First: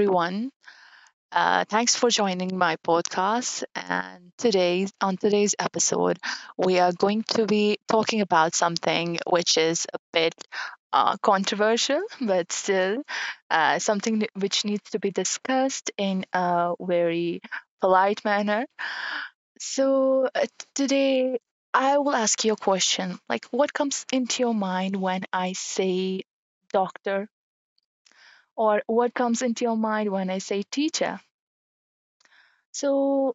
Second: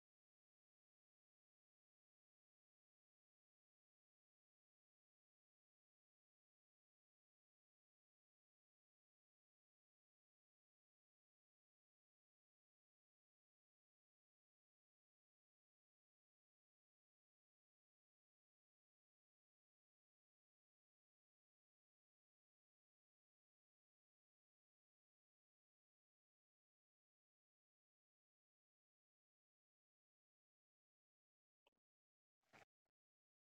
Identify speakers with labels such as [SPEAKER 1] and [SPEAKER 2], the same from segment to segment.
[SPEAKER 1] everyone. Thanks for joining my podcast. And today, on today's episode, we are going to be talking about something which is a bit controversial, but still something which needs to be discussed in a very polite manner. So uh, Today, I will ask you a question like, what comes into your mind when I say doctor? Or what comes into your mind when I say teacher? So,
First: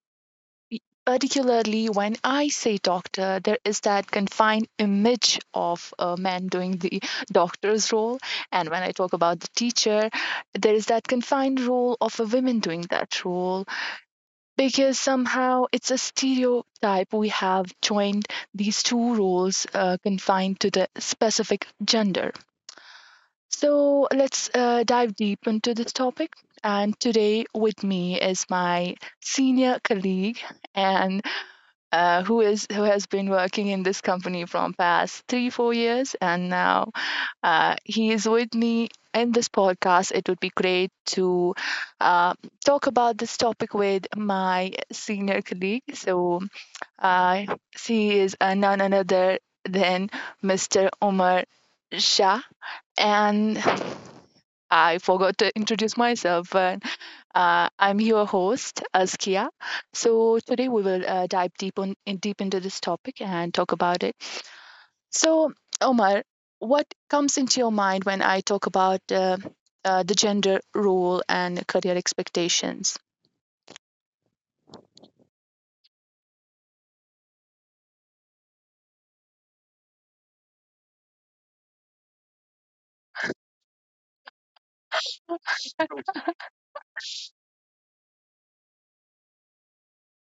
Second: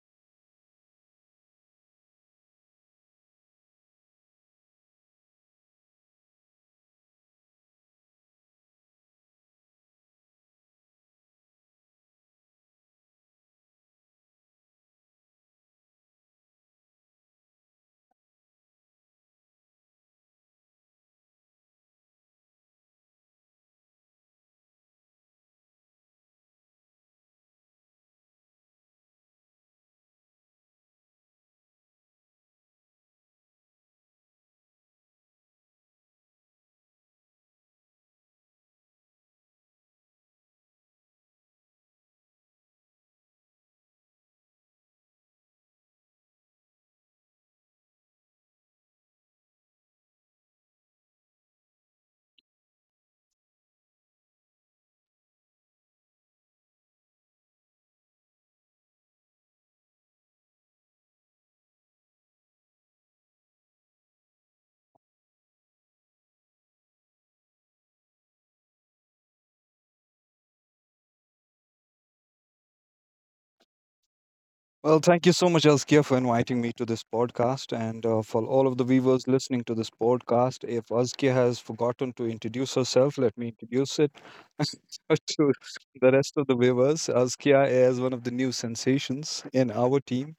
[SPEAKER 1] y- Particularly when I say doctor, there is that confined image of a man doing the doctor's role. And when I talk about the teacher, there is that confined role of a woman doing that role because somehow it's a stereotype. We have joined these two roles confined to the specific gender. So, let's dive deep into this topic. And today with me is my senior colleague and who has been working in this company from past 3-4 years, and now he is with me in this podcast. It would be great to uh, talk about this topic with my senior colleague. So she is none another than Mr. Umar Shah. And I forgot to introduce myself, but I'm your host, Azkia. So today we will dive deep into this topic and talk about it. So, Omar, what comes into your mind when I talk about the gender role and career expectations?
[SPEAKER 2] Well, thank you so much, Elskia, for inviting me to this podcast. And for all of the viewers listening to this podcast, if Elskia has forgotten to introduce herself, let me introduce it to the rest of the viewers. Elskia is one of the new sensations in our team.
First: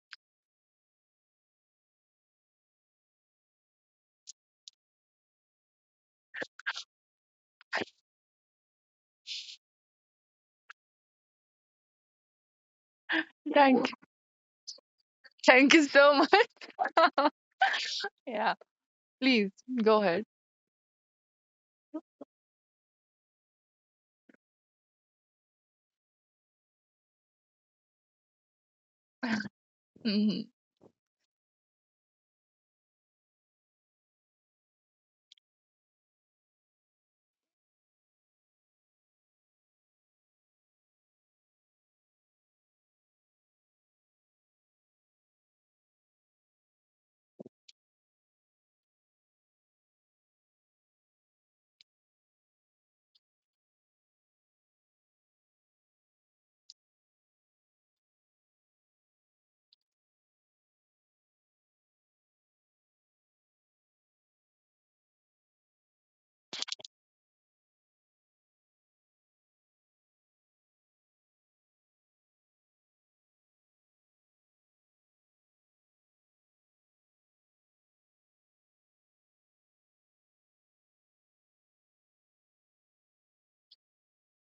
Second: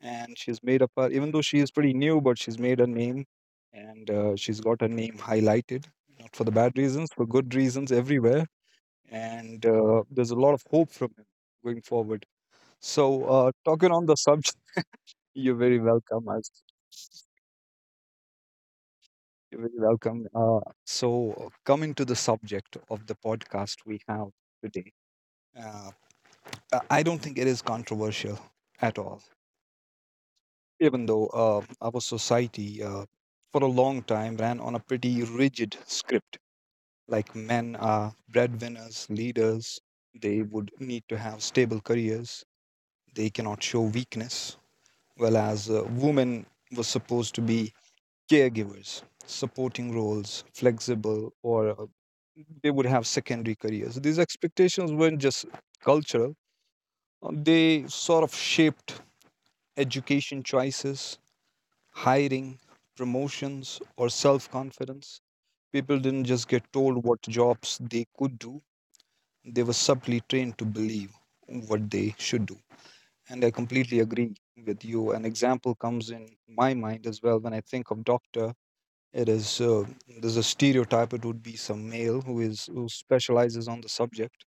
[SPEAKER 2] And she's made up her, even though she is pretty new, but she's made her name and she's got her name highlighted, not for the bad reasons, for good reasons everywhere. And there's a lot of hope from him going forward. So,
[SPEAKER 1] Thank,
[SPEAKER 2] talking on the subject. You're
[SPEAKER 1] thank
[SPEAKER 2] very
[SPEAKER 1] you so
[SPEAKER 2] welcome,
[SPEAKER 1] much.
[SPEAKER 2] as
[SPEAKER 1] Yeah, please
[SPEAKER 2] you're very
[SPEAKER 1] go ahead.
[SPEAKER 2] welcome. Coming to the subject of the podcast we have today, uh, I don't think it is controversial at all.
[SPEAKER 1] Mhm.
[SPEAKER 2] Even though our society, for a long time, ran on a pretty rigid script, like men are breadwinners, leaders. They would need to have stable careers. They cannot show weakness, whereas women were supposed to be caregivers, supporting roles, flexible, or they would have secondary careers. These expectations weren't just cultural, they sort of shaped education choices, hiring, promotions, or self confidence. People didn't just get told what jobs they could do, they were subtly trained to believe what they should do. And I completely agree with you. An example comes in my mind as well when I think of Dr. It is there's a stereotype. It would be some male who specializes on the subject.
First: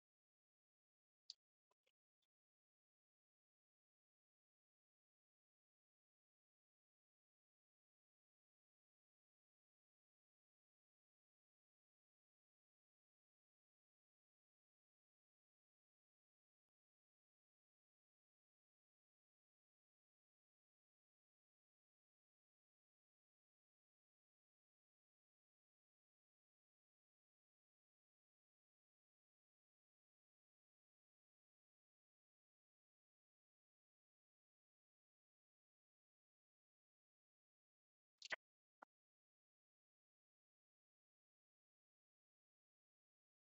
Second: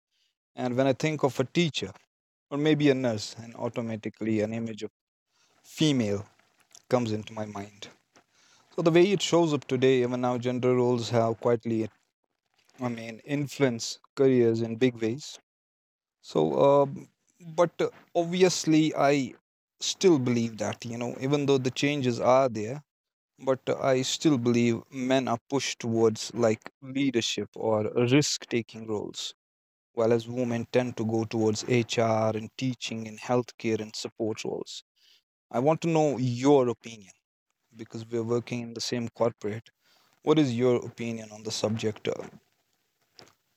[SPEAKER 2] And when I think of a teacher or maybe a nurse, and automatically an image of female comes into my mind. So the way it shows up today, even now, gender roles have quietly, I mean, influence careers in big ways. So, but Obviously, I still believe that you know, even though the changes are there, but I still believe men are pushed towards like leadership or risk taking roles, while as women tend to go towards HR and teaching and healthcare and support roles. I want to know your opinion because we're working in the same corporate. What is your opinion on the subject uh,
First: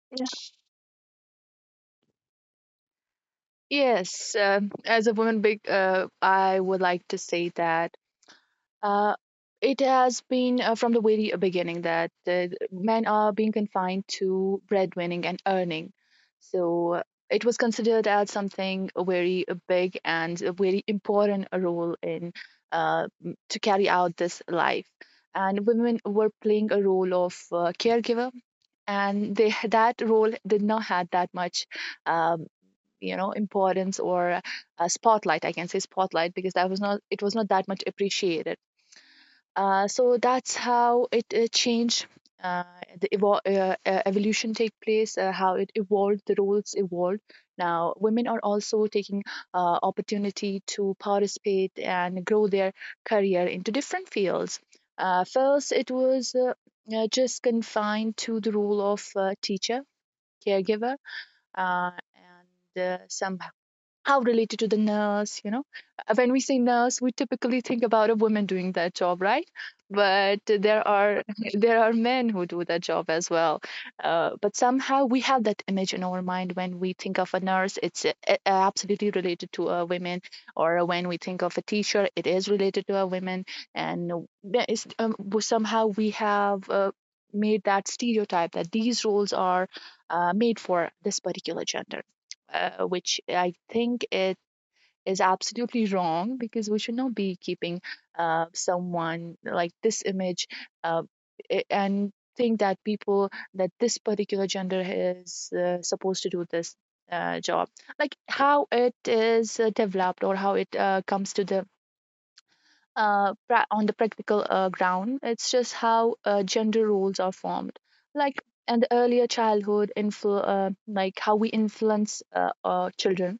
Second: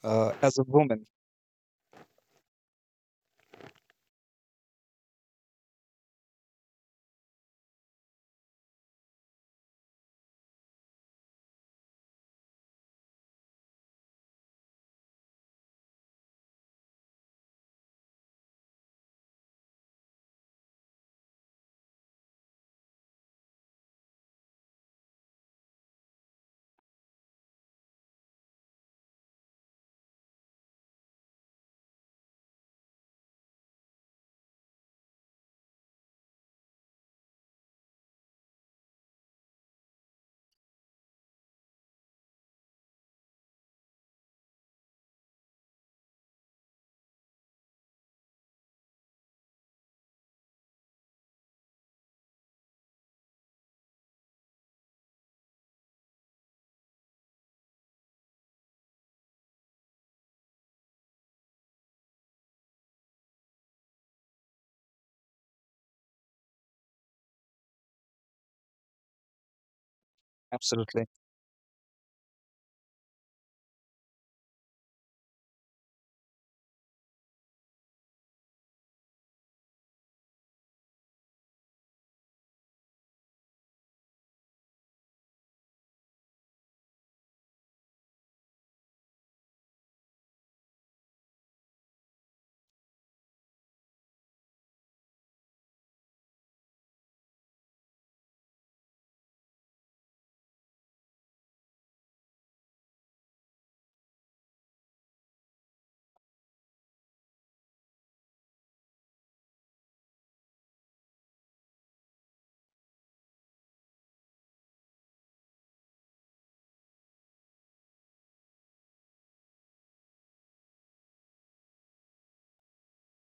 [SPEAKER 2] uh, as a woman?
[SPEAKER 1] Yes, as a woman, I would like to say that. Uh, it has been from the very beginning that men are being confined to breadwinning and earning. So it was considered as something very big and a very important role in to carry out this life. And women were playing a role of caregiver, and they that role did not had that much, um, you know, importance or a spotlight. I can say spotlight because that was not it was not that much appreciated so that's how it changed. Uh, the evolution take place, how it evolved, the roles evolved. Now, women are also taking opportunity to participate and grow their career into different fields. First, it was just confined to the role of teacher, caregiver, uh, and somehow how related to the nurse, you know. When we say nurse, we typically think about a woman doing that job, right? But there
[SPEAKER 2] Absolutely.
[SPEAKER 1] are there are men who do that job as well, but somehow we have that image in our mind. When we think of a nurse, it's absolutely related to a woman, or when we think of a teacher, it is related to a woman. And there is- um, somehow we have made that stereotype that these roles are made for this particular gender, which I think it is absolutely wrong because we should not be keeping someone like this image, uh, and think that this particular gender is supposed to do this job. Like, how it is developed or how it comes to the on the practical ground, it's just how gender roles are formed. like and the earlier childhood like how we influence our children.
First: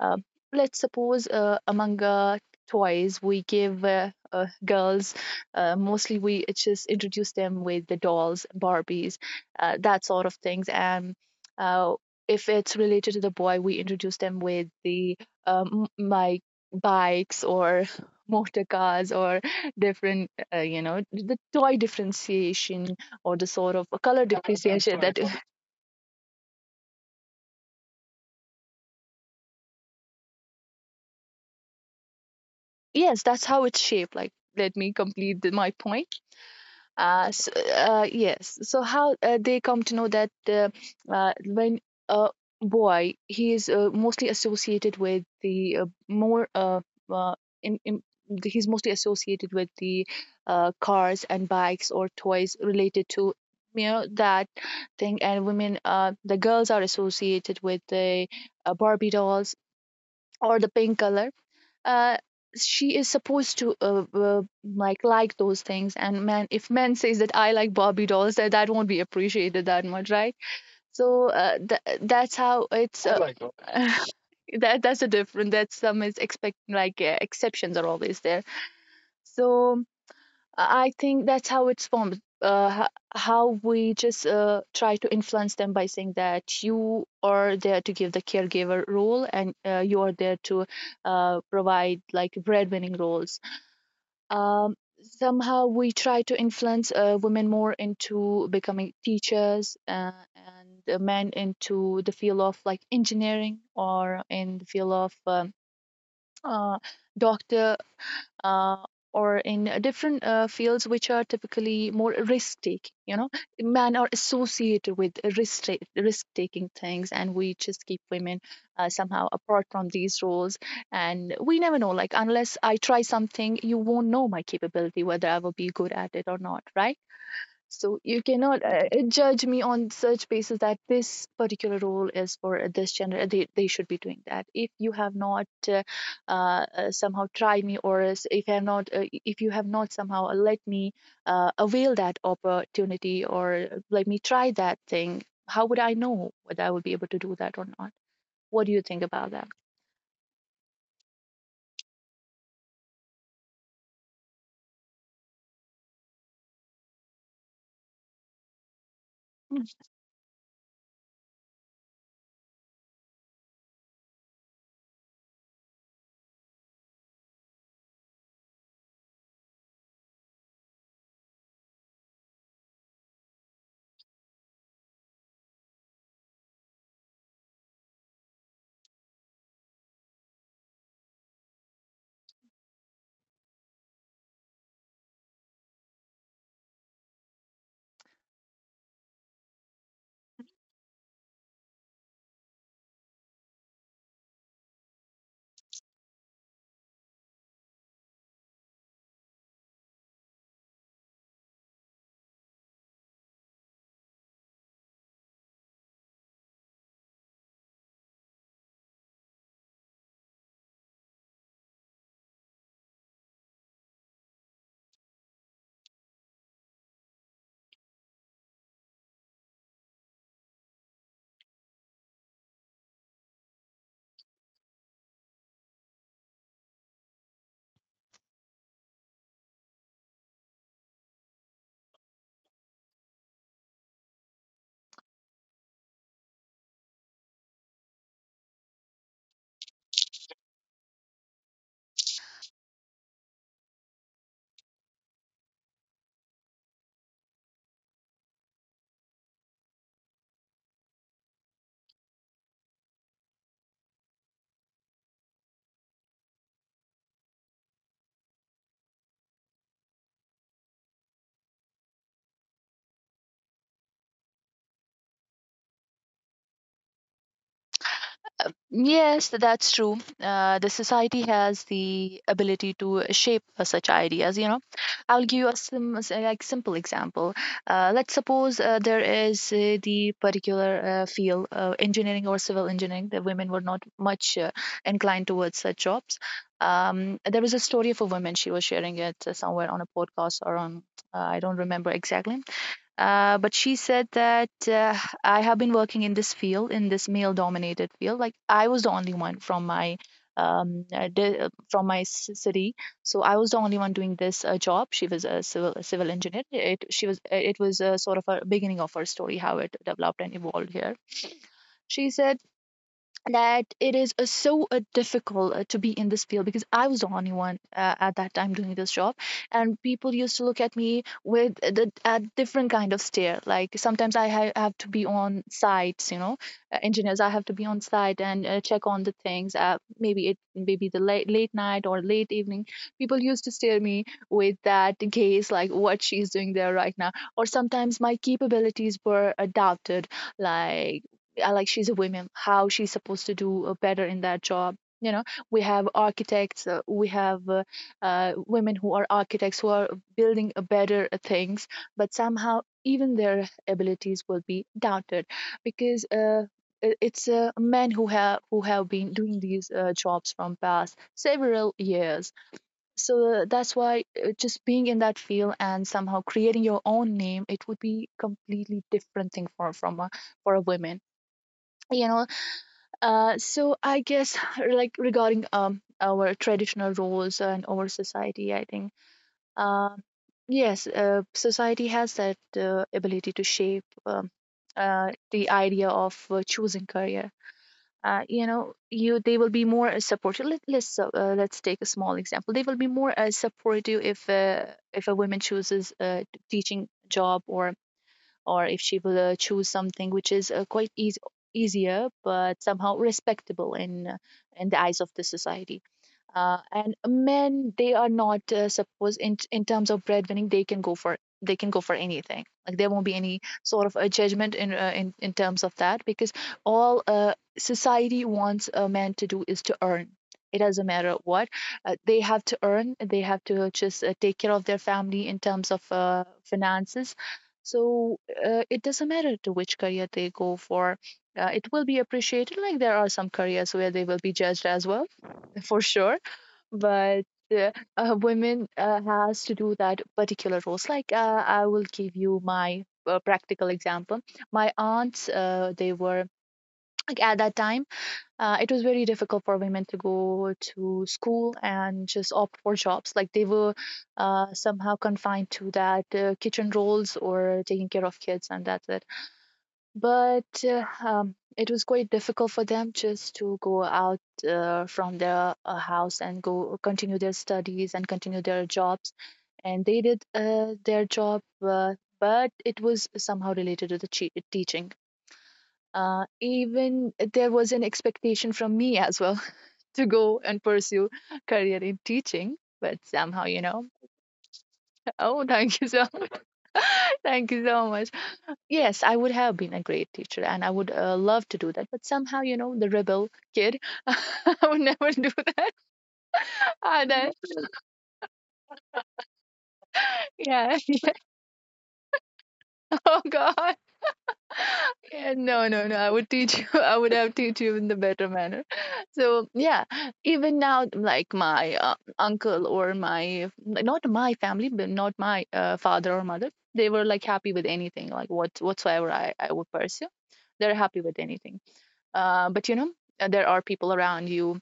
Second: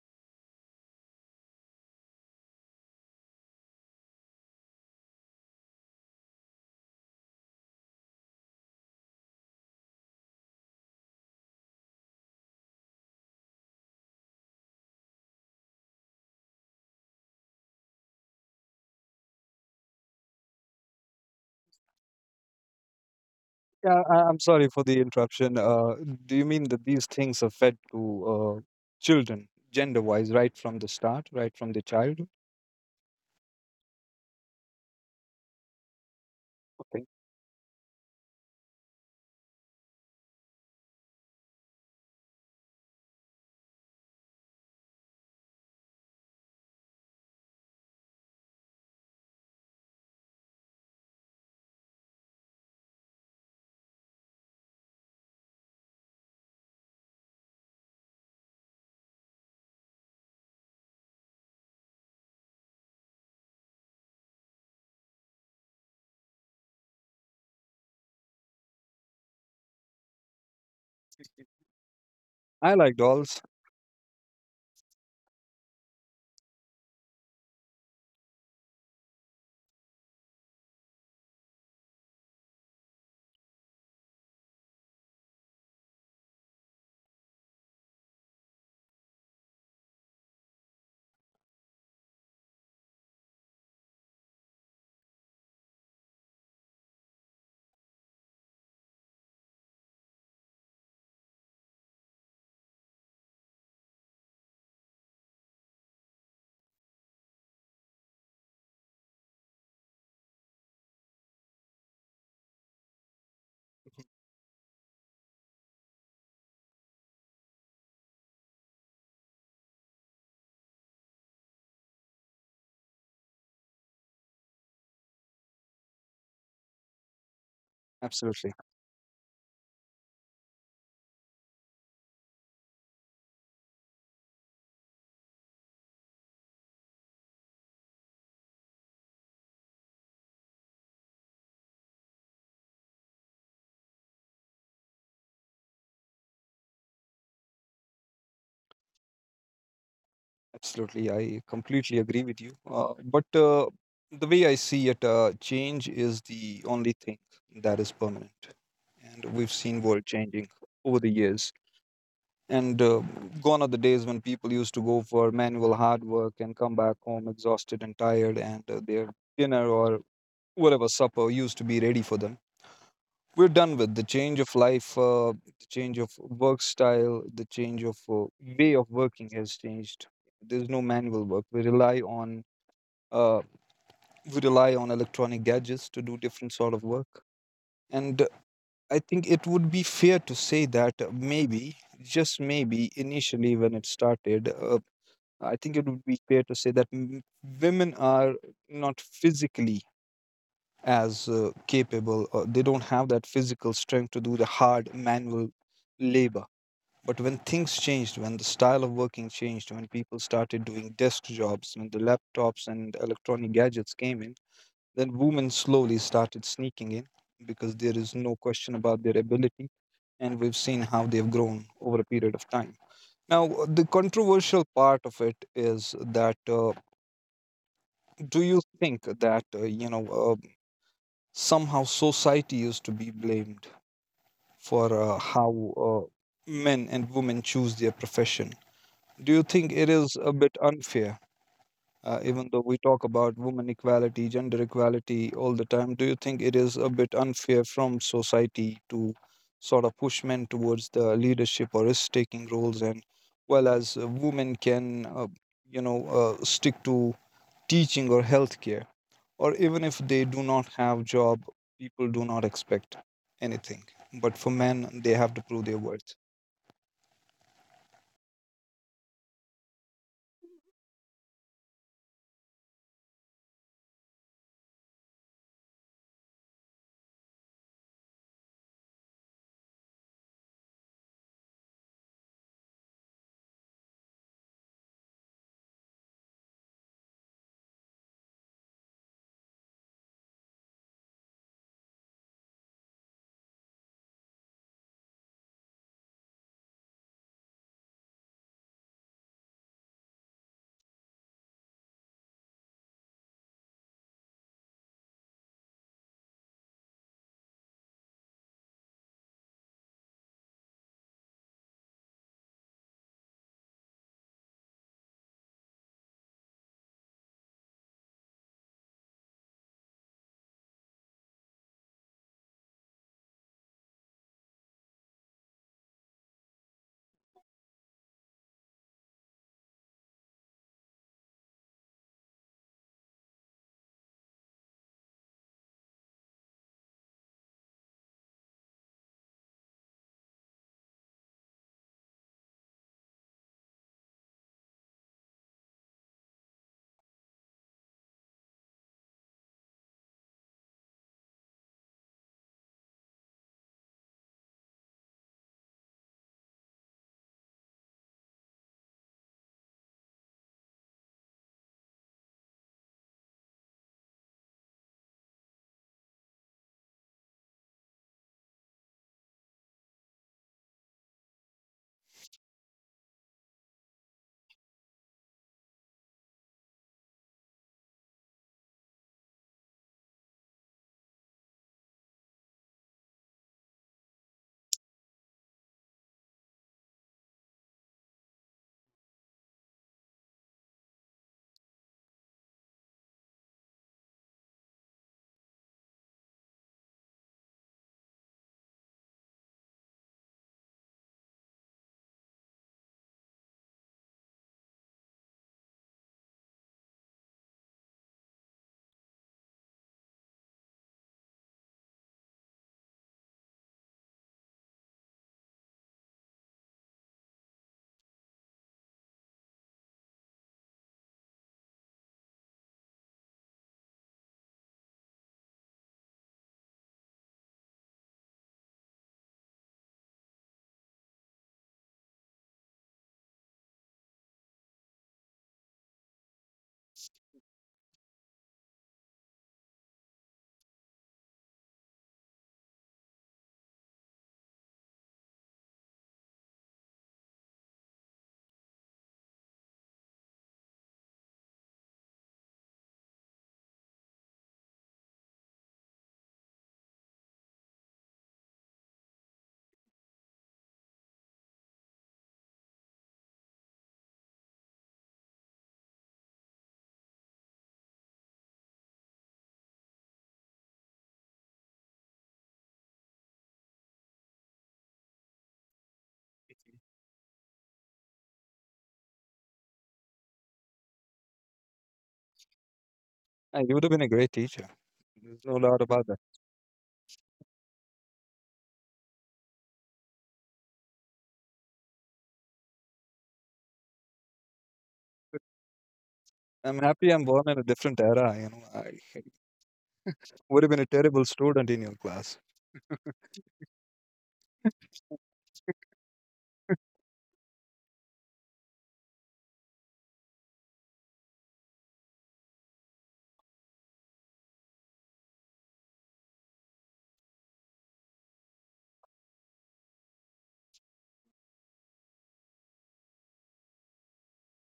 [SPEAKER 1] uh, let's suppose, among toys, we give girls, mostly we just introduce them with the dolls, Barbies, that sort of things. And uh, if it's related to the boy, we introduce them with the my bikes or motor cars or different, you know, the toy differentiation or the sort of
[SPEAKER 2] Yeah,
[SPEAKER 1] color
[SPEAKER 2] I'm sorry for
[SPEAKER 1] differentiation
[SPEAKER 2] the
[SPEAKER 1] that…
[SPEAKER 2] interruption. Do you mean that these things are fed to uh, children, gender wise, right from the start, right from the childhood?
[SPEAKER 1] Yes, that's how it's shaped. Like, let me complete my point.
[SPEAKER 2] Okay.
[SPEAKER 1] So yes. So how they come to know that when a boy, he is mostly associated with the uh, in, in, he's mostly associated with the cars and bikes or toys related to, you know, that thing. And the girls are associated with the Barbie dolls or the pink color. uh she is supposed to like those things. And man, if man says that I like Barbie dolls, that won't be appreciated that much, right? So that's how
[SPEAKER 2] I liked
[SPEAKER 1] it's
[SPEAKER 2] all
[SPEAKER 1] that. That's a different… that's some is expect like Exceptions are always there. So I think that's how it's formed. How we just try to influence them by saying that you are there to give the caregiver role, and you are there to provide like breadwinning roles. Um, Somehow we try to influence women more into becoming teachers, and men into the field of like engineering or in the field of uh, doctor, uh, or in different fields which are typically more risk taking, you know. Men are associated with risk taking things, and we just keep women somehow apart from these roles. And we never know, like, unless I try something, you won't know my capability whether I will be good at it or not, right? So you
[SPEAKER 2] absolutely,
[SPEAKER 1] cannot judge me on such basis that this particular role is for this gender. They should be doing that. If you have not somehow tried me, if you have not, if you have not somehow let me avail that opportunity, or let me try that thing, how would I know whether I would be able to do that or not? What do you think about that?
[SPEAKER 2] absolutely. I completely agree with you. But The way I see it, change is the only thing that is permanent. And we've seen world changing over the years. And gone are the days when people used to go for manual hard work and come back home exhausted and tired, and their dinner or whatever supper used to be ready for them. We're done with the change of life, the change of work style, the change of way of working has changed. There's no manual work we rely on. Uh, we rely on electronic gadgets to do different sort of work. And I think it would be fair to say that maybe, just maybe, initially when it started, I think it would be fair to say that women are not physically as capable, or they don't have that physical strength to do the hard manual labor. But when things changed, when the style of working changed, when people started doing desk jobs, when the laptops and electronic gadgets came in, then women slowly started sneaking in, because there is no question about their ability. And we've seen how they've grown over a period of time. Now, the controversial part of it is that, do you think that, you know, somehow society used to be blamed for how men and women choose their profession. Do you think it is a bit unfair, even though we talk about women equality, gender equality all the time? Do you think it is a bit unfair from society to sort of push men towards the leadership or risk taking roles, and well as women can, stick to teaching or healthcare? Or even if they do not have job, people do not expect anything, but for men they have to prove their worth.
[SPEAKER 1] Yes, that's true. The society has the ability to shape such ideas. You know, I'll give you a like simple example. Let's suppose there is the particular field, engineering or civil engineering. The women were not much inclined towards such jobs. There was a story of a woman. She was sharing it somewhere on a podcast or on… I don't remember exactly, but she said that, I have been working in this field, in this male-dominated field. Like, I was the only one from my from my city, so I was the only one doing this job. She was a civil engineer. It She was it was a sort of a beginning of her story, how it developed and evolved here. She said that it is so difficult to be in this field because I was the only one at that time doing this job, and people used to look at me with the a different kind of stare. Like, sometimes I have to be on sites, you know, engineers. I have to be on site and check on the things. Maybe it maybe the late night or late evening. People used to stare me with that gaze, like, what she's doing there right now. Or sometimes my capabilities were doubted, like like, she's a woman, how she's supposed to do better in that job, you know. We have architects, we have women who are architects who are building better things, but somehow even their abilities will be doubted because it's men who have been doing these jobs from past several years. So that's why just being in that field and somehow creating your own name, it would be completely different thing for from a, for a woman, you know. So I guess like, regarding our traditional roles and our society, I think, um yes, society has that ability to shape the idea of choosing career. You know, you they will be more supportive. Let's let's take a small example. They will be more supportive if a woman chooses a teaching job, or if she will choose something which is quite easy easier but somehow respectable in the eyes of the society. And men, they are not suppose in terms of breadwinning, they can go for anything. Like, there won't be any sort of a judgment in in terms of that, because all society wants a man to do is to earn. It doesn't matter what, they have to earn. They have to just take care of their family in terms of finances. So it doesn't matter to which career they go for. It will be appreciated. Like there are some careers where they will be judged as well, for sure. But uh, women has to do that particular roles. Like I will give you my practical example. My aunts, they were like at that time, it was very difficult for women to go to school and just opt for jobs. Like they were somehow confined to that kitchen roles or taking care of kids, and that's it, but it was quite difficult for them just to go out from their house and go continue their studies and continue their jobs. And they did their job but it was somehow related to the teaching. Even there was an expectation from me as well to go and pursue career in teaching, but somehow you
[SPEAKER 2] And you would have
[SPEAKER 1] know
[SPEAKER 2] been a great teacher. There's
[SPEAKER 1] Oh,
[SPEAKER 2] no doubt
[SPEAKER 1] thank you
[SPEAKER 2] about
[SPEAKER 1] so
[SPEAKER 2] that.
[SPEAKER 1] much. Thank you so much. Yes, I would have been a great teacher and I would love to do that. But somehow, the rebel kid, I would never do that.
[SPEAKER 2] I'm happy
[SPEAKER 1] And
[SPEAKER 2] I'm
[SPEAKER 1] I,
[SPEAKER 2] born in a different era, you know. I would have been
[SPEAKER 1] yeah.
[SPEAKER 2] a terrible student in your class.
[SPEAKER 1] Oh God. Yeah, no, no, no. I would teach you. I would have teach you in the better manner. So yeah, even now, like my uncle or my, like, not my family, but not my father or mother, they were like happy with anything, like what whatsoever I would pursue. They're happy with anything. But there are people around you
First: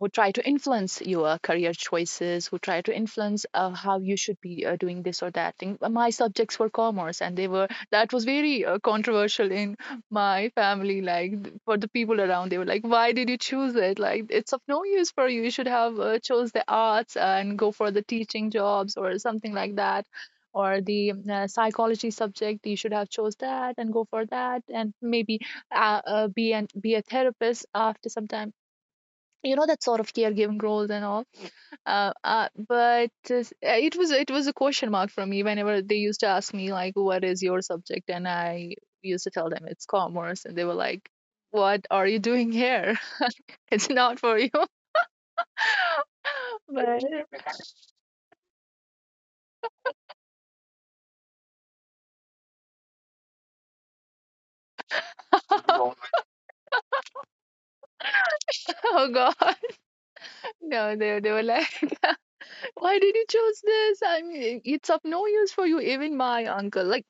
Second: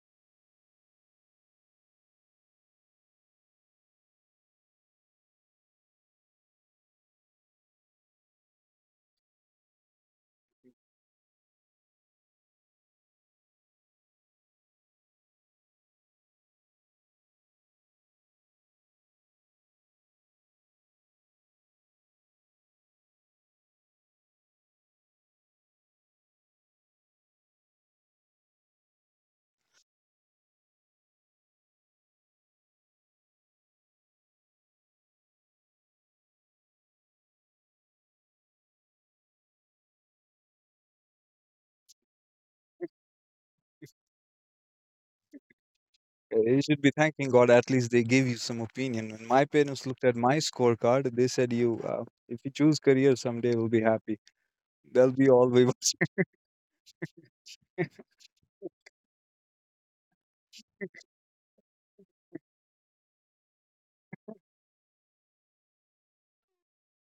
[SPEAKER 1] who try to influence your career choices, who try to influence how you should be doing this or that thing. But my subjects were commerce, and they were that was very controversial in my family. Like, for the people around, they were like, "Why did you choose it? Like it's of no use for you. You should have chose the arts and go for the teaching jobs or something like that." Or the psychology subject, you should have chose that and go for that, and maybe be a therapist after some time, that sort of caregiving roles and all. But it was a question mark for me whenever they used to ask me like, what is your subject, and I used to tell them it's commerce, and they were like, what are you doing here? It's not for you.
[SPEAKER 2] You should be thanking
[SPEAKER 1] But
[SPEAKER 2] god at least they gave you some opinion. When my parents looked at my scorecard they said you if you choose career someday we'll be happy, that'll be all we want.
[SPEAKER 1] oh, god. No, they were like, why did you choose this? I mean, it's of no use for you. Even my uncle, like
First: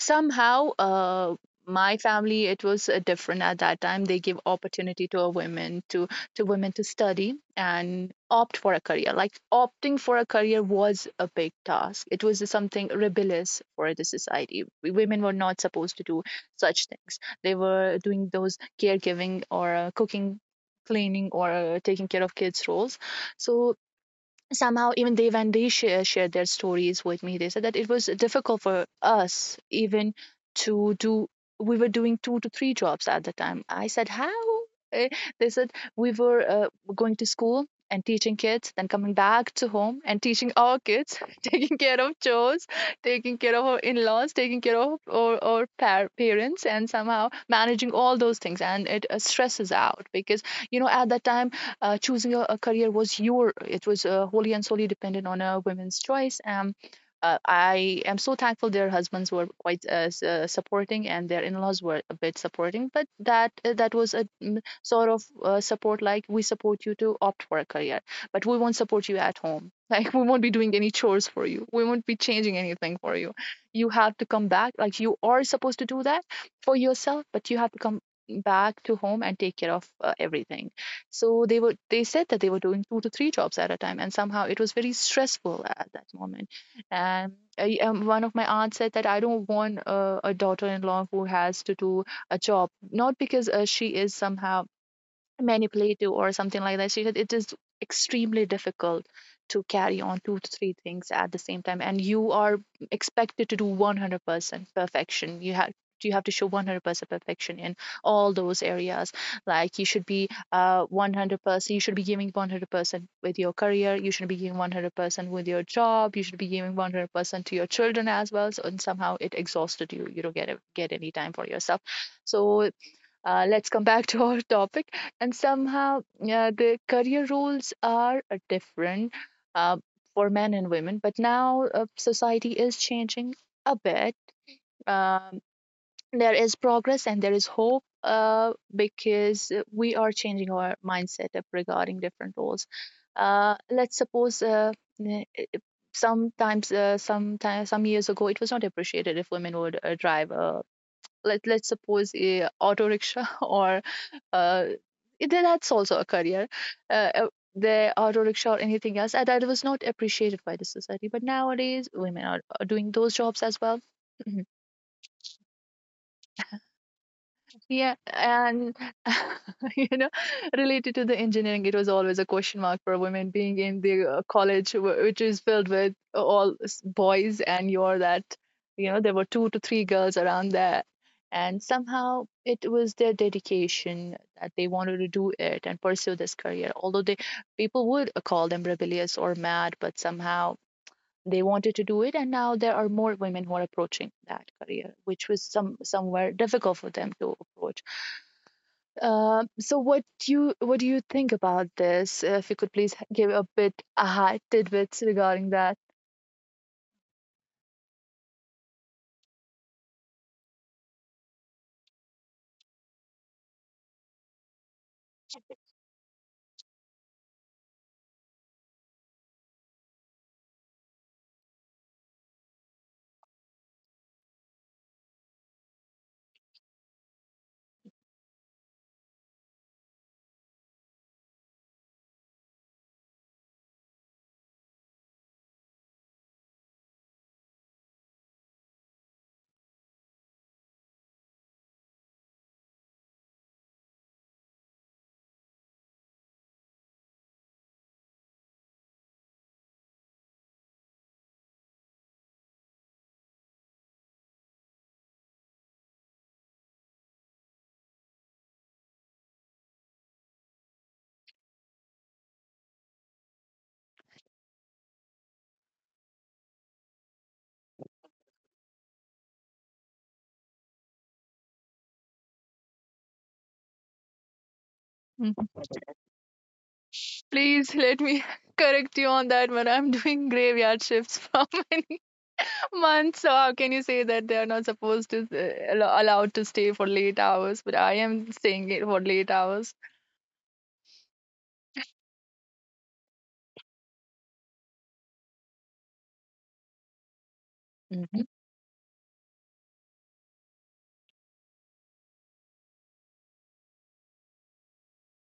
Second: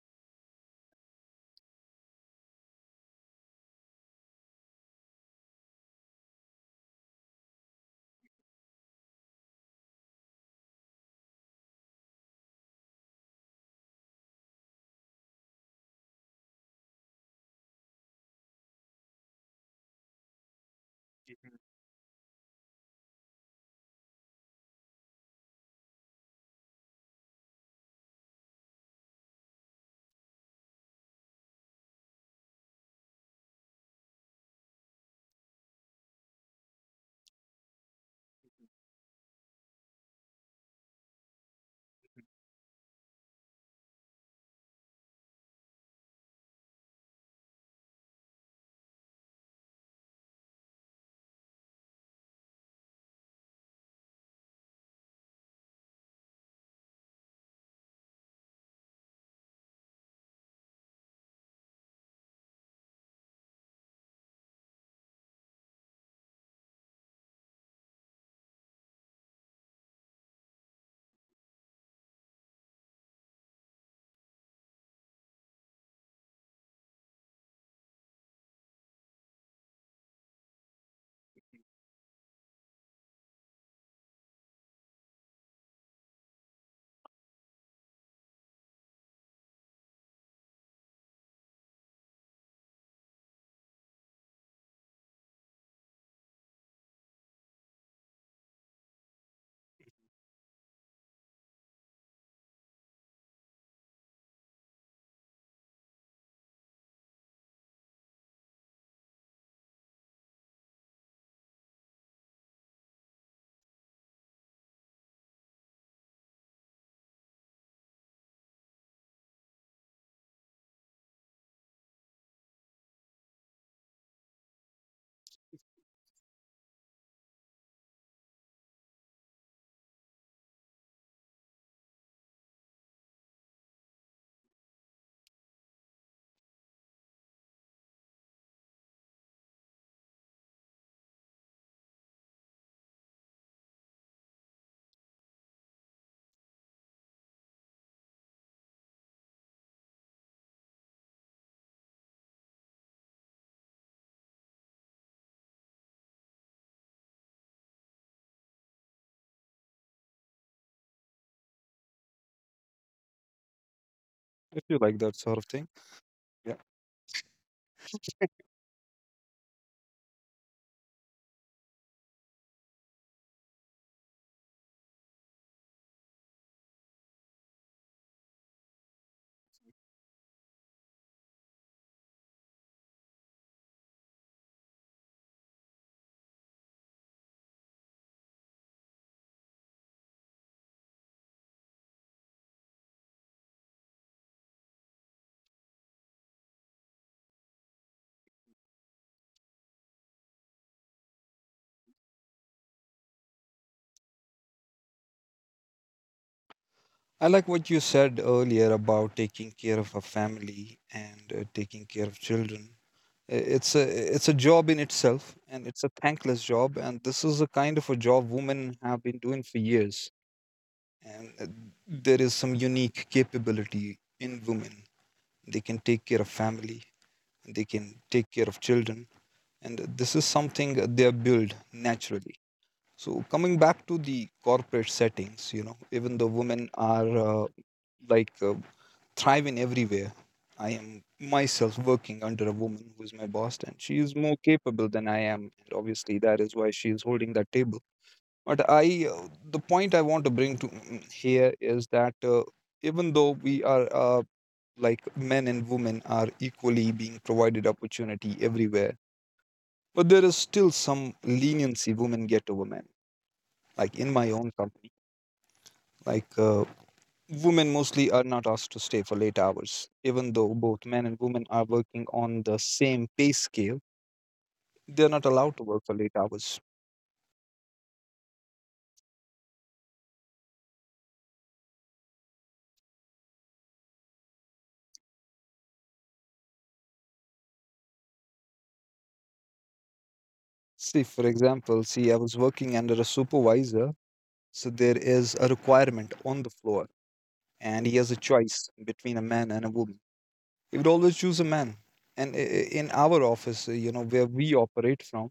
[SPEAKER 1] somehow my family, it was different. At that time they give opportunity to a women to women to study and opt for a career. Like opting for a career was a big task. It was something rebellious for the society. Women were not supposed to do such things. They were doing those caregiving or cooking, cleaning, or taking care of kids roles. So somehow, even they, when they shared their stories with me, they said that it was difficult for us. Even to do, we were doing two to three jobs at the time. I said how? Eh, they said we were going to school and teaching kids, then coming back to home and teaching our kids, taking care of chores, taking care of our in-laws, taking care of our parents, and somehow managing all those things, and it stresses out. Because, at that time choosing a career was your it was wholly and solely dependent on a woman's choice. I am so thankful their husbands were quite supporting and their in-laws were a bit supporting, but that that was a sort of support. Like, we support you to opt for a career, but we won't support you at home. Like, we won't be doing any chores for you, we won't be changing anything for you. You have to come back. Like, you are supposed to do that for yourself, but you have to come back to home and take care of everything. So they said that they were doing two to three jobs at a time, and somehow it was very stressful at that moment. And I, one of my aunts said that I don't want a daughter-in-law who has to do a job, not because she is somehow manipulative or something like that. She said it is extremely difficult to carry on two to three things at the same time, and you are expected to do 100% perfection. You have to show 100% perfection in all those areas. Like, you should be 100%, you should be giving 100% with your career, you should be giving 100% with your job, you should be giving 100% to your children as well. So, and somehow it exhausted you. You don't get any time for yourself. So let's come back to our topic. And somehow, yeah, the career roles are different uh, for men and women, but now society is changing a bit. um, there is progress and there is hope, because we are changing our mindset up regarding different roles. Let's suppose n- i- i- some years ago, it was not appreciated if women would drive a let's suppose a auto rickshaw, or uh, then that's also a career. Uh, uh, the auto rickshaw or anything else, and that was not appreciated by the society. But nowadays, women are doing those jobs as well.
[SPEAKER 2] If you like that sort of thing, yeah.
[SPEAKER 1] Yeah, and you know, related to the engineering, it was always a question mark for women being in the college, which is filled with all boys, and you're that, there were two to three girls around there. And somehow it was their dedication that they wanted to do it and pursue this career. Although they people would call them rebellious or mad, but somehow they wanted to do it. And now there are more women who are approaching that career, which was somewhere difficult for them to approach. So what do you think about this? If you could please give a bit tidbits regarding that.
[SPEAKER 2] I like what you said earlier about taking care of a family and taking care of children. It's a, it's a job in itself, and it's a thankless job. And this is a kind of a job women have been doing for years. And there is some unique capability in women. They can take care of family. They can take care of children. And this is something that they are built naturally. So coming back to the corporate settings, you know, even though women are, uh, like uh, thriving everywhere. I am myself working under a woman who is my boss, and she is more capable than I am. And obviously, that is why she is holding that table. But I, the point I want to bring to here is that, even though we are, like, men and women are equally being provided opportunity everywhere, but there is still some leniency women get over men. Like in my own company, like, women mostly are not asked to stay for late hours. Even though both men and women are working on the same pay scale, they are not
[SPEAKER 1] Mm.
[SPEAKER 2] allowed to work for late hours.
[SPEAKER 1] Please let me correct you on that one. I'm doing graveyard shifts for many months. So how can you say that they are not supposed to allowed to stay for late hours? But I am staying it for late hours.
[SPEAKER 2] See, for example, see, I was working under a supervisor, so there is a requirement on the floor, and he has a
[SPEAKER 1] Mhm.
[SPEAKER 2] choice between a man and a woman. He would always choose a man. And in our office, you know, where we operate from,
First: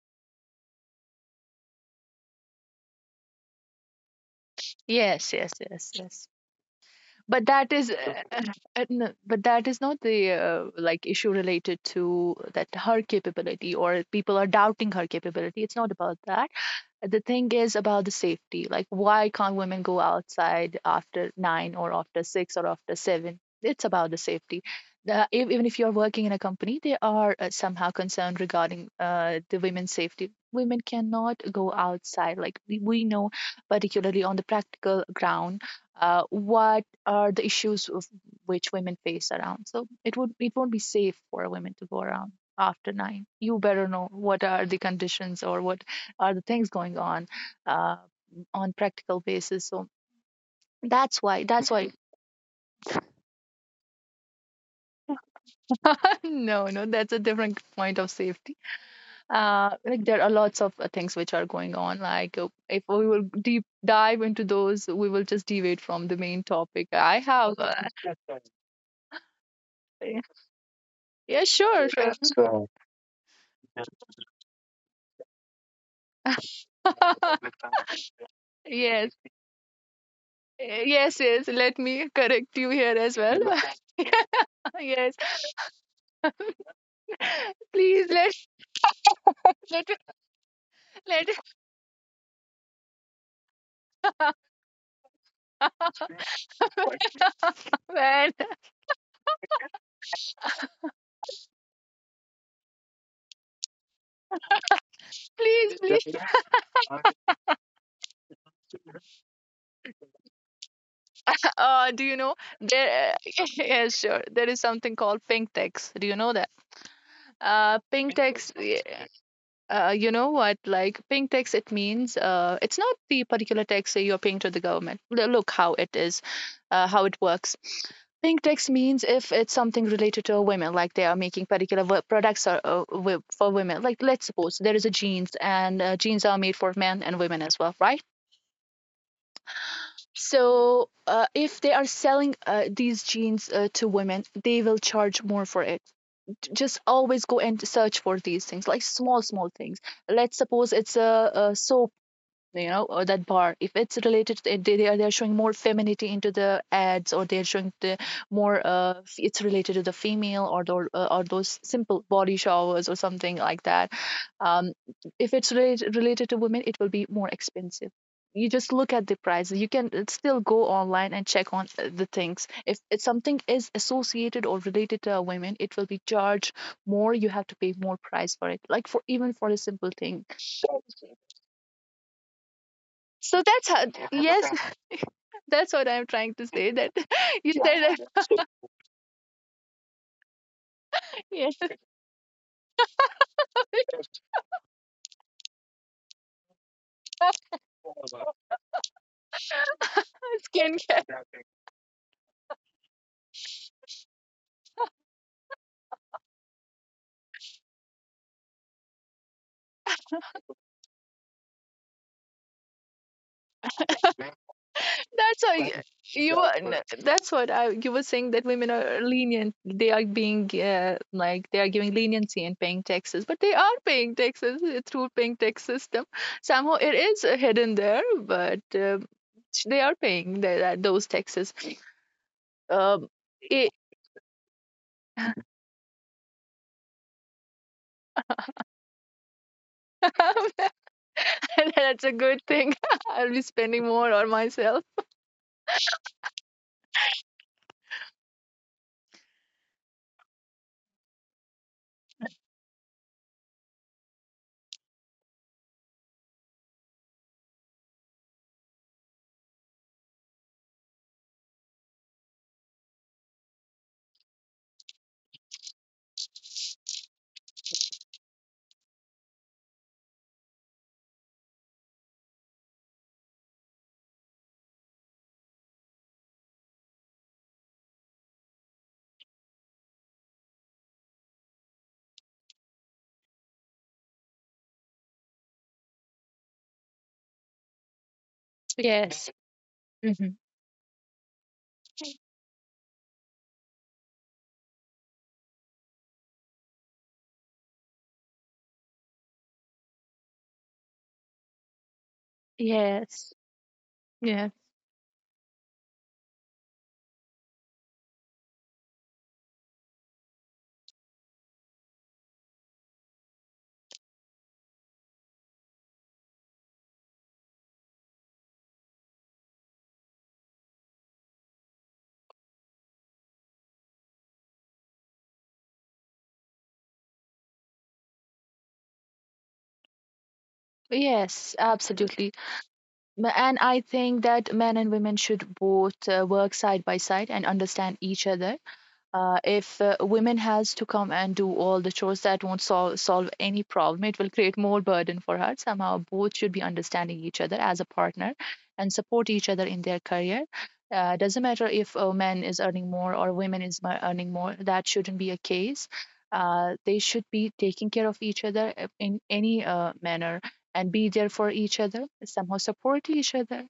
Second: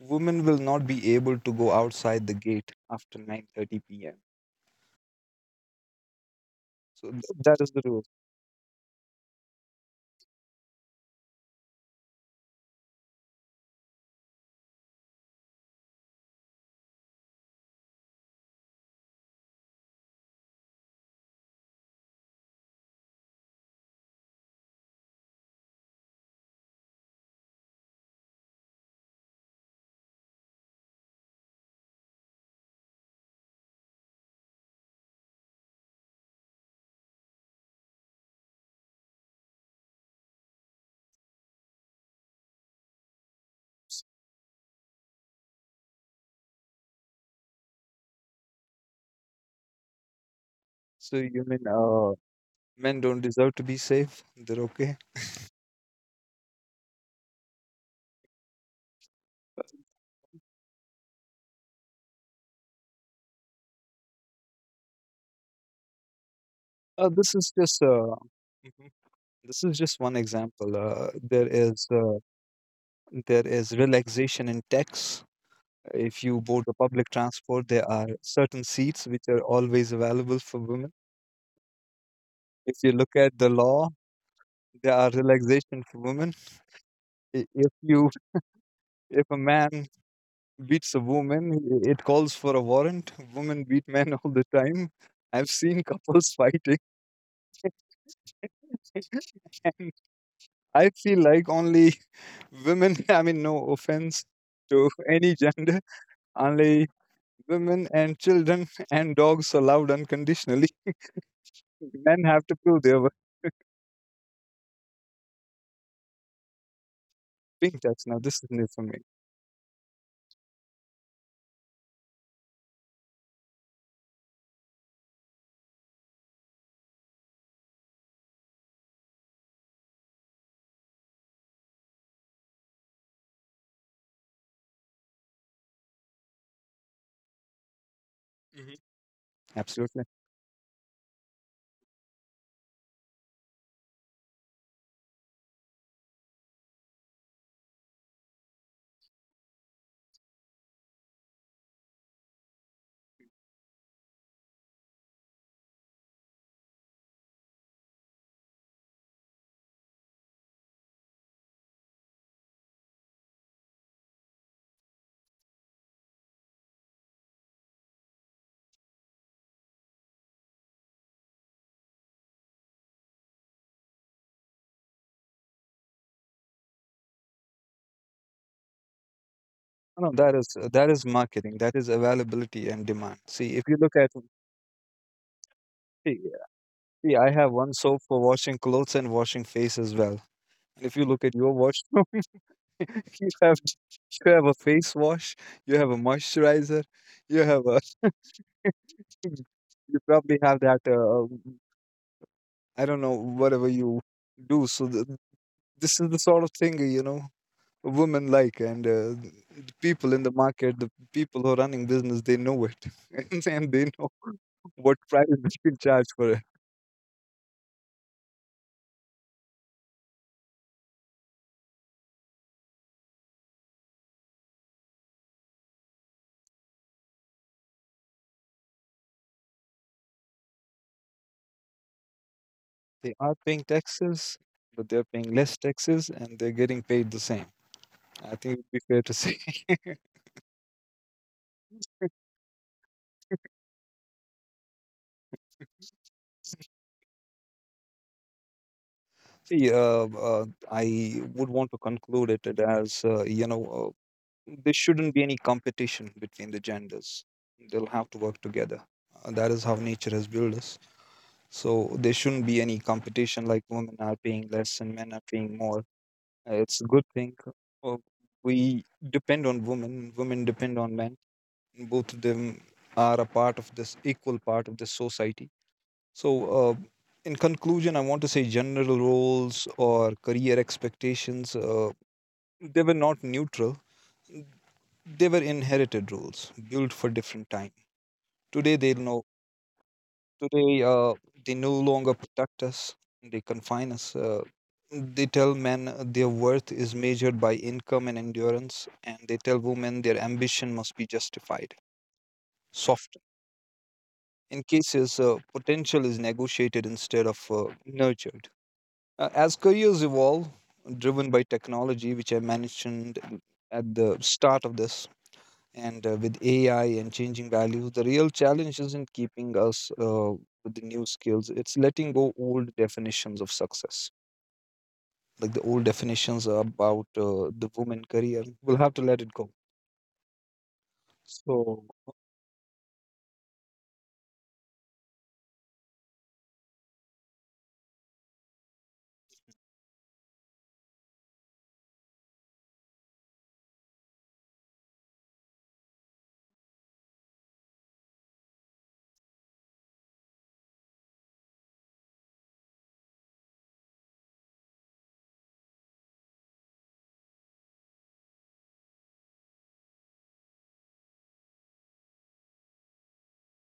[SPEAKER 2] women will not be able to go outside the gate after 9:30 p.m.
[SPEAKER 1] Yes, yes, yes, yes.
[SPEAKER 2] So
[SPEAKER 1] but
[SPEAKER 2] that is
[SPEAKER 1] that
[SPEAKER 2] the
[SPEAKER 1] is
[SPEAKER 2] rule.
[SPEAKER 1] no, but that is not the like issue related to that, her capability or people are doubting her capability. It's not about that. The thing is about the safety. Like, why can't women go outside after nine or after six or after seven? It's about the safety. Even if you're working in a company, they are somehow concerned regarding the women's safety. Women cannot go outside. Like, we know, particularly on the practical ground, what are the issues of which women face around. So it won't be safe for a women to go around after nine. You better know what are the conditions or what are the things going uh, on practical basis. So
[SPEAKER 2] So you mean
[SPEAKER 1] that's why.
[SPEAKER 2] men don't deserve to be safe. They're okay.
[SPEAKER 1] No, no, that's a different point of safety. Like, there are lots of things which are going on. Like, if we will deep dive into those, we will just deviate from the main topic. I
[SPEAKER 2] This is
[SPEAKER 1] have
[SPEAKER 2] just mhm, this is just one
[SPEAKER 1] yeah,
[SPEAKER 2] example.
[SPEAKER 1] yeah,
[SPEAKER 2] There is
[SPEAKER 1] sure, sure.
[SPEAKER 2] there is relaxation in tax. If you board the public transport, there are certain seats
[SPEAKER 1] Yes,
[SPEAKER 2] which are always available for women.
[SPEAKER 1] yes, yes. Let me correct you
[SPEAKER 2] If you
[SPEAKER 1] here
[SPEAKER 2] look
[SPEAKER 1] as
[SPEAKER 2] at
[SPEAKER 1] well.
[SPEAKER 2] the law, there are
[SPEAKER 1] Yes,
[SPEAKER 2] relaxation for women. If
[SPEAKER 1] please
[SPEAKER 2] you, if a man
[SPEAKER 1] let
[SPEAKER 2] beats a
[SPEAKER 1] let
[SPEAKER 2] woman, it calls for a warrant. Women beat men all the time. I've seen couples fighting.
[SPEAKER 1] man,
[SPEAKER 2] And I feel like only women, I mean, no offense to any
[SPEAKER 1] please,
[SPEAKER 2] gender,
[SPEAKER 1] please.
[SPEAKER 2] only women and children and dogs are loved unconditionally.
[SPEAKER 1] Do you
[SPEAKER 2] Men
[SPEAKER 1] know
[SPEAKER 2] have to prove their worth.
[SPEAKER 1] there? Yeah, sure. There is something called pink tax. Do you know that? Uh,
[SPEAKER 2] Pink tax.
[SPEAKER 1] pink
[SPEAKER 2] Now, this is
[SPEAKER 1] tax.
[SPEAKER 2] new for me.
[SPEAKER 1] Yeah. You know what? Like pink tax, it means it's not the particular tax that you're paying to the government. Look how it is, how it works. Pink tax means if it's something related to women, like they are making particular products or, for women. Like let's suppose there is a jeans, and jeans are made for men and women as well, right?
[SPEAKER 2] Mhm. Absolutely.
[SPEAKER 1] So, if they are selling these jeans to women, they will charge more for it. Just always go and search for these things, like small, small things. Let's suppose it's a or that bar, if it's related to they're showing more femininity into the ads, or they're showing the more it's related to the female, or the or those simple body showers or something like that. um if it's related to women, it will be more expensive. You just look at the prices. You can still go online and check on the things. If something is associated or related to women, it will be charged more. You have to pay more price for it, like, for even for a simple
[SPEAKER 2] No, no,
[SPEAKER 1] thing.
[SPEAKER 2] that is, that is marketing. That is availability and demand.
[SPEAKER 1] So
[SPEAKER 2] See, if
[SPEAKER 1] that's
[SPEAKER 2] you
[SPEAKER 1] how—
[SPEAKER 2] look at,
[SPEAKER 1] yes. That's what I'm
[SPEAKER 2] see,
[SPEAKER 1] trying to say. That
[SPEAKER 2] see, I have
[SPEAKER 1] you
[SPEAKER 2] one
[SPEAKER 1] said
[SPEAKER 2] soap for washing clothes and washing face as well. And if you look at
[SPEAKER 1] yeah,
[SPEAKER 2] your wash, you have, you have a face wash, you have a moisturizer, you have a, mm, you probably have that.
[SPEAKER 1] skincare.
[SPEAKER 2] I don't know, whatever you do. So this is the sort of thing, you know, women like, and the people in the market, the people who are running business, they know it, and they know what price
[SPEAKER 1] That's
[SPEAKER 2] they
[SPEAKER 1] why
[SPEAKER 2] can charge for it.
[SPEAKER 1] that's what I— you were saying that women are lenient. They are being, like, they are giving leniency and paying taxes, but they are paying taxes through paying tax system. Somehow it is hidden there, but they are paying that those taxes. Um,
[SPEAKER 2] They are paying
[SPEAKER 1] it,
[SPEAKER 2] taxes, but they're paying less taxes, and they're getting paid the same. I think it would be fair to say.
[SPEAKER 1] that's a good thing. I'll be spending more on myself.
[SPEAKER 2] See, I would want to conclude it as, you know. There shouldn't be any competition between the genders. They'll have to work together. That is how nature has built us. So there shouldn't be any competition like women are paying less and men are paying more. It's a good thing. Uh, We depend on women, women depend on men. Both of them are a part of this equal part of this society. So, uh, in conclusion, I want to say general roles or career expectations, they were not neutral, they were inherited rules built for different time. Today they know,
[SPEAKER 1] Yes. Hmm.
[SPEAKER 2] today they no longer protect us, they confine us. They tell men their worth is measured by income and endurance, and they tell women their ambition must be justified, softened.
[SPEAKER 1] Yes.
[SPEAKER 2] In cases potential is negotiated instead of nurtured. As careers evolve, driven by technology which I mentioned at the start of this, and with AI and changing values, the real challenge isn't keeping us with the new skills. It's letting go old definitions of success, like the old definitions about the woman career. We'll have to let it go.
[SPEAKER 1] Yes,
[SPEAKER 2] So,
[SPEAKER 1] absolutely. And I think that men and women should both work side by side and understand each other. If women has to come and do all the chores, that won't solve any problem. It will create more burden for her. Somehow both should be understanding each other as a partner, and support each other in their career. Doesn't matter if a man is earning more or women is earning more, that shouldn't be a case. They should be taking care of each other in any manner, and be there for each other, somehow support each other.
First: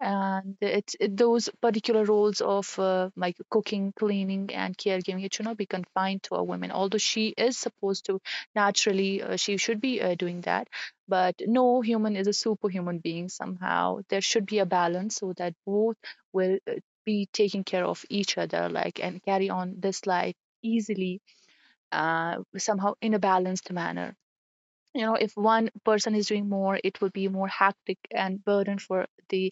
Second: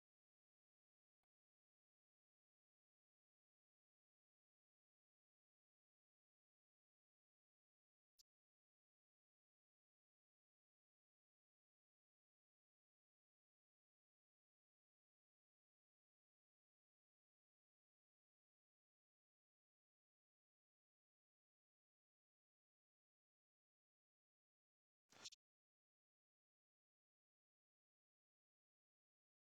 [SPEAKER 1] And those particular roles of like cooking, cleaning, and caregiving, it should not be confined to a woman, although she is supposed to naturally— she should be doing that. But no human is a superhuman being. Somehow there should be a balance so that both will be taking care of each other, like, and carry on this life easily, somehow in a balanced manner. If one person is doing more, it would be more hectic and burden for the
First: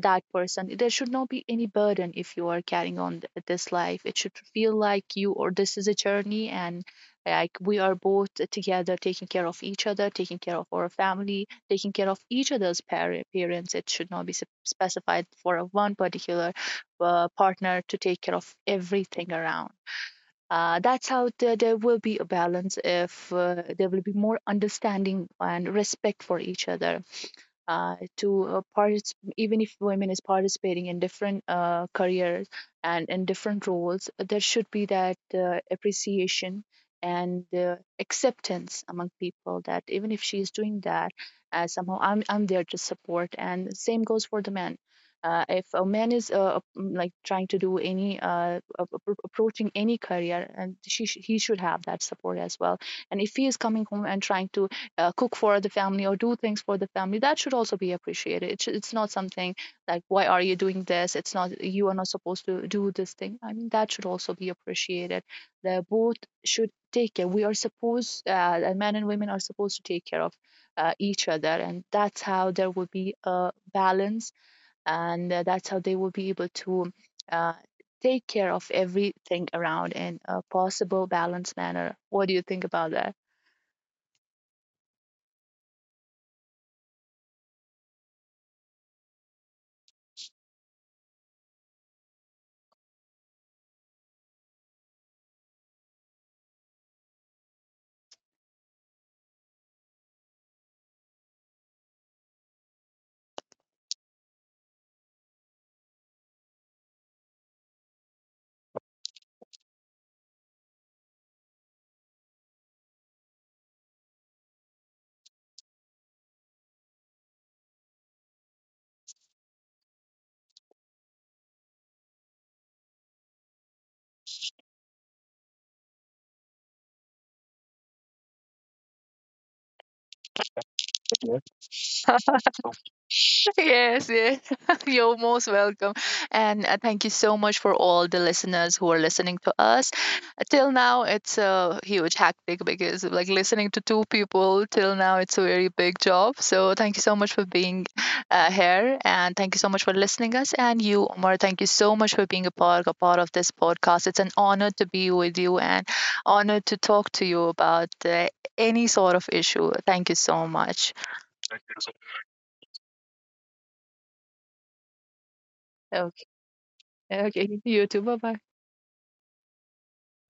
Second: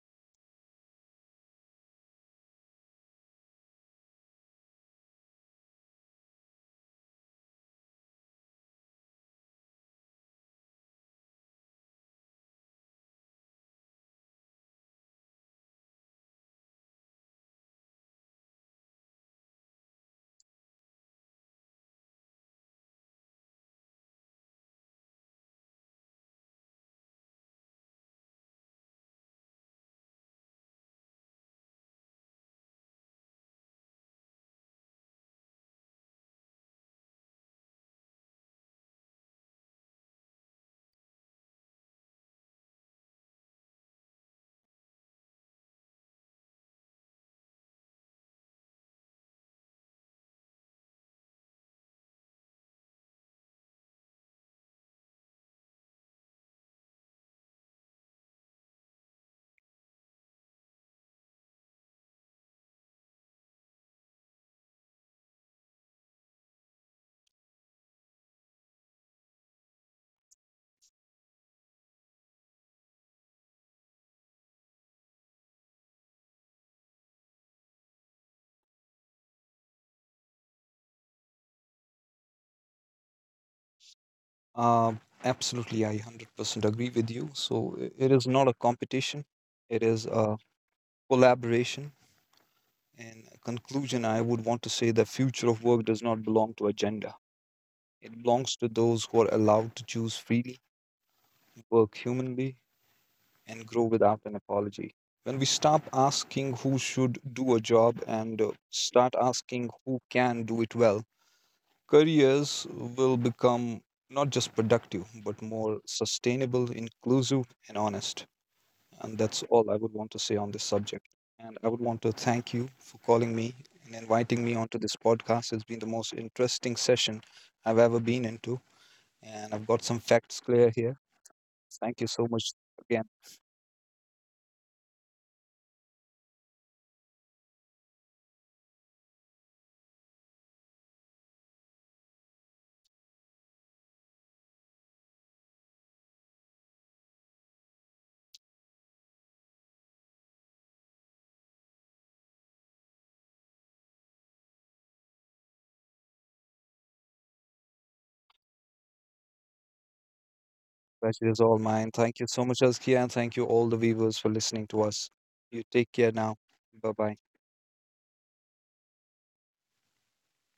[SPEAKER 1] that person. There should not be any burden. If you are carrying on this life, it should feel like you— or this is a journey, and like we are both together taking care of each other, taking care of our family, taking care of each other's parents. It should not be specified for a one particular partner to take care of everything around. That's how there will be a balance, if there will be more understanding and respect for each other. To even if women is participating in different careers and in different roles, there should be that appreciation and acceptance among people, that even if she is doing that, somehow I'm there to support. And the same goes for the men. If a man is like trying to do any approaching any career, and he should have that support as well. And if he is coming home and trying to cook for the family or do things for the family, that should also be appreciated. It's not something like, why are you doing this? It's not— you are not supposed to do this thing. I mean, that should also be appreciated. They both should take care. We are supposed— men and women are supposed to take care of each other, and that's how there will be a balance. And that's how they will be able to uh, take care of everything around in a possible balanced manner. What do you think about that?
[SPEAKER 2] uh, absolutely, I 100% agree with you. So, it is not a competition, it is a collaboration. And a conclusion, I would want to say the future of work does not belong to agenda. It belongs to those who are allowed to choose freely, work humanly, and grow without an apology. When we stop asking who should do a job, and start asking who can do it well, careers will become not just productive, but more sustainable, inclusive, and honest. And that's all I would want to say on this subject. And I would want to thank you for calling me and inviting me onto this podcast. It's been the most interesting session I've ever been into. And I've got some facts clear here. Thank you so much again.
[SPEAKER 1] Yes, yes. You're most welcome. And thank you so much for all the listeners who are listening to us. Till now, it's a huge hectic because, like, listening to two people till now, it's a very big job. So, thank you so much for being here. And thank you so much for listening us. And you, Omar, thank you so much for being a part, of this podcast. It's an honor to be with you, and honor to talk to you about any sort of issue. Thank you so much.
[SPEAKER 2] Pleasure is all mine. Thank you so much, Azkia, and thank you all the viewers for listening to us. You take care
[SPEAKER 1] Okay,
[SPEAKER 2] now. Bye bye.
[SPEAKER 1] okay. You too. Bye bye.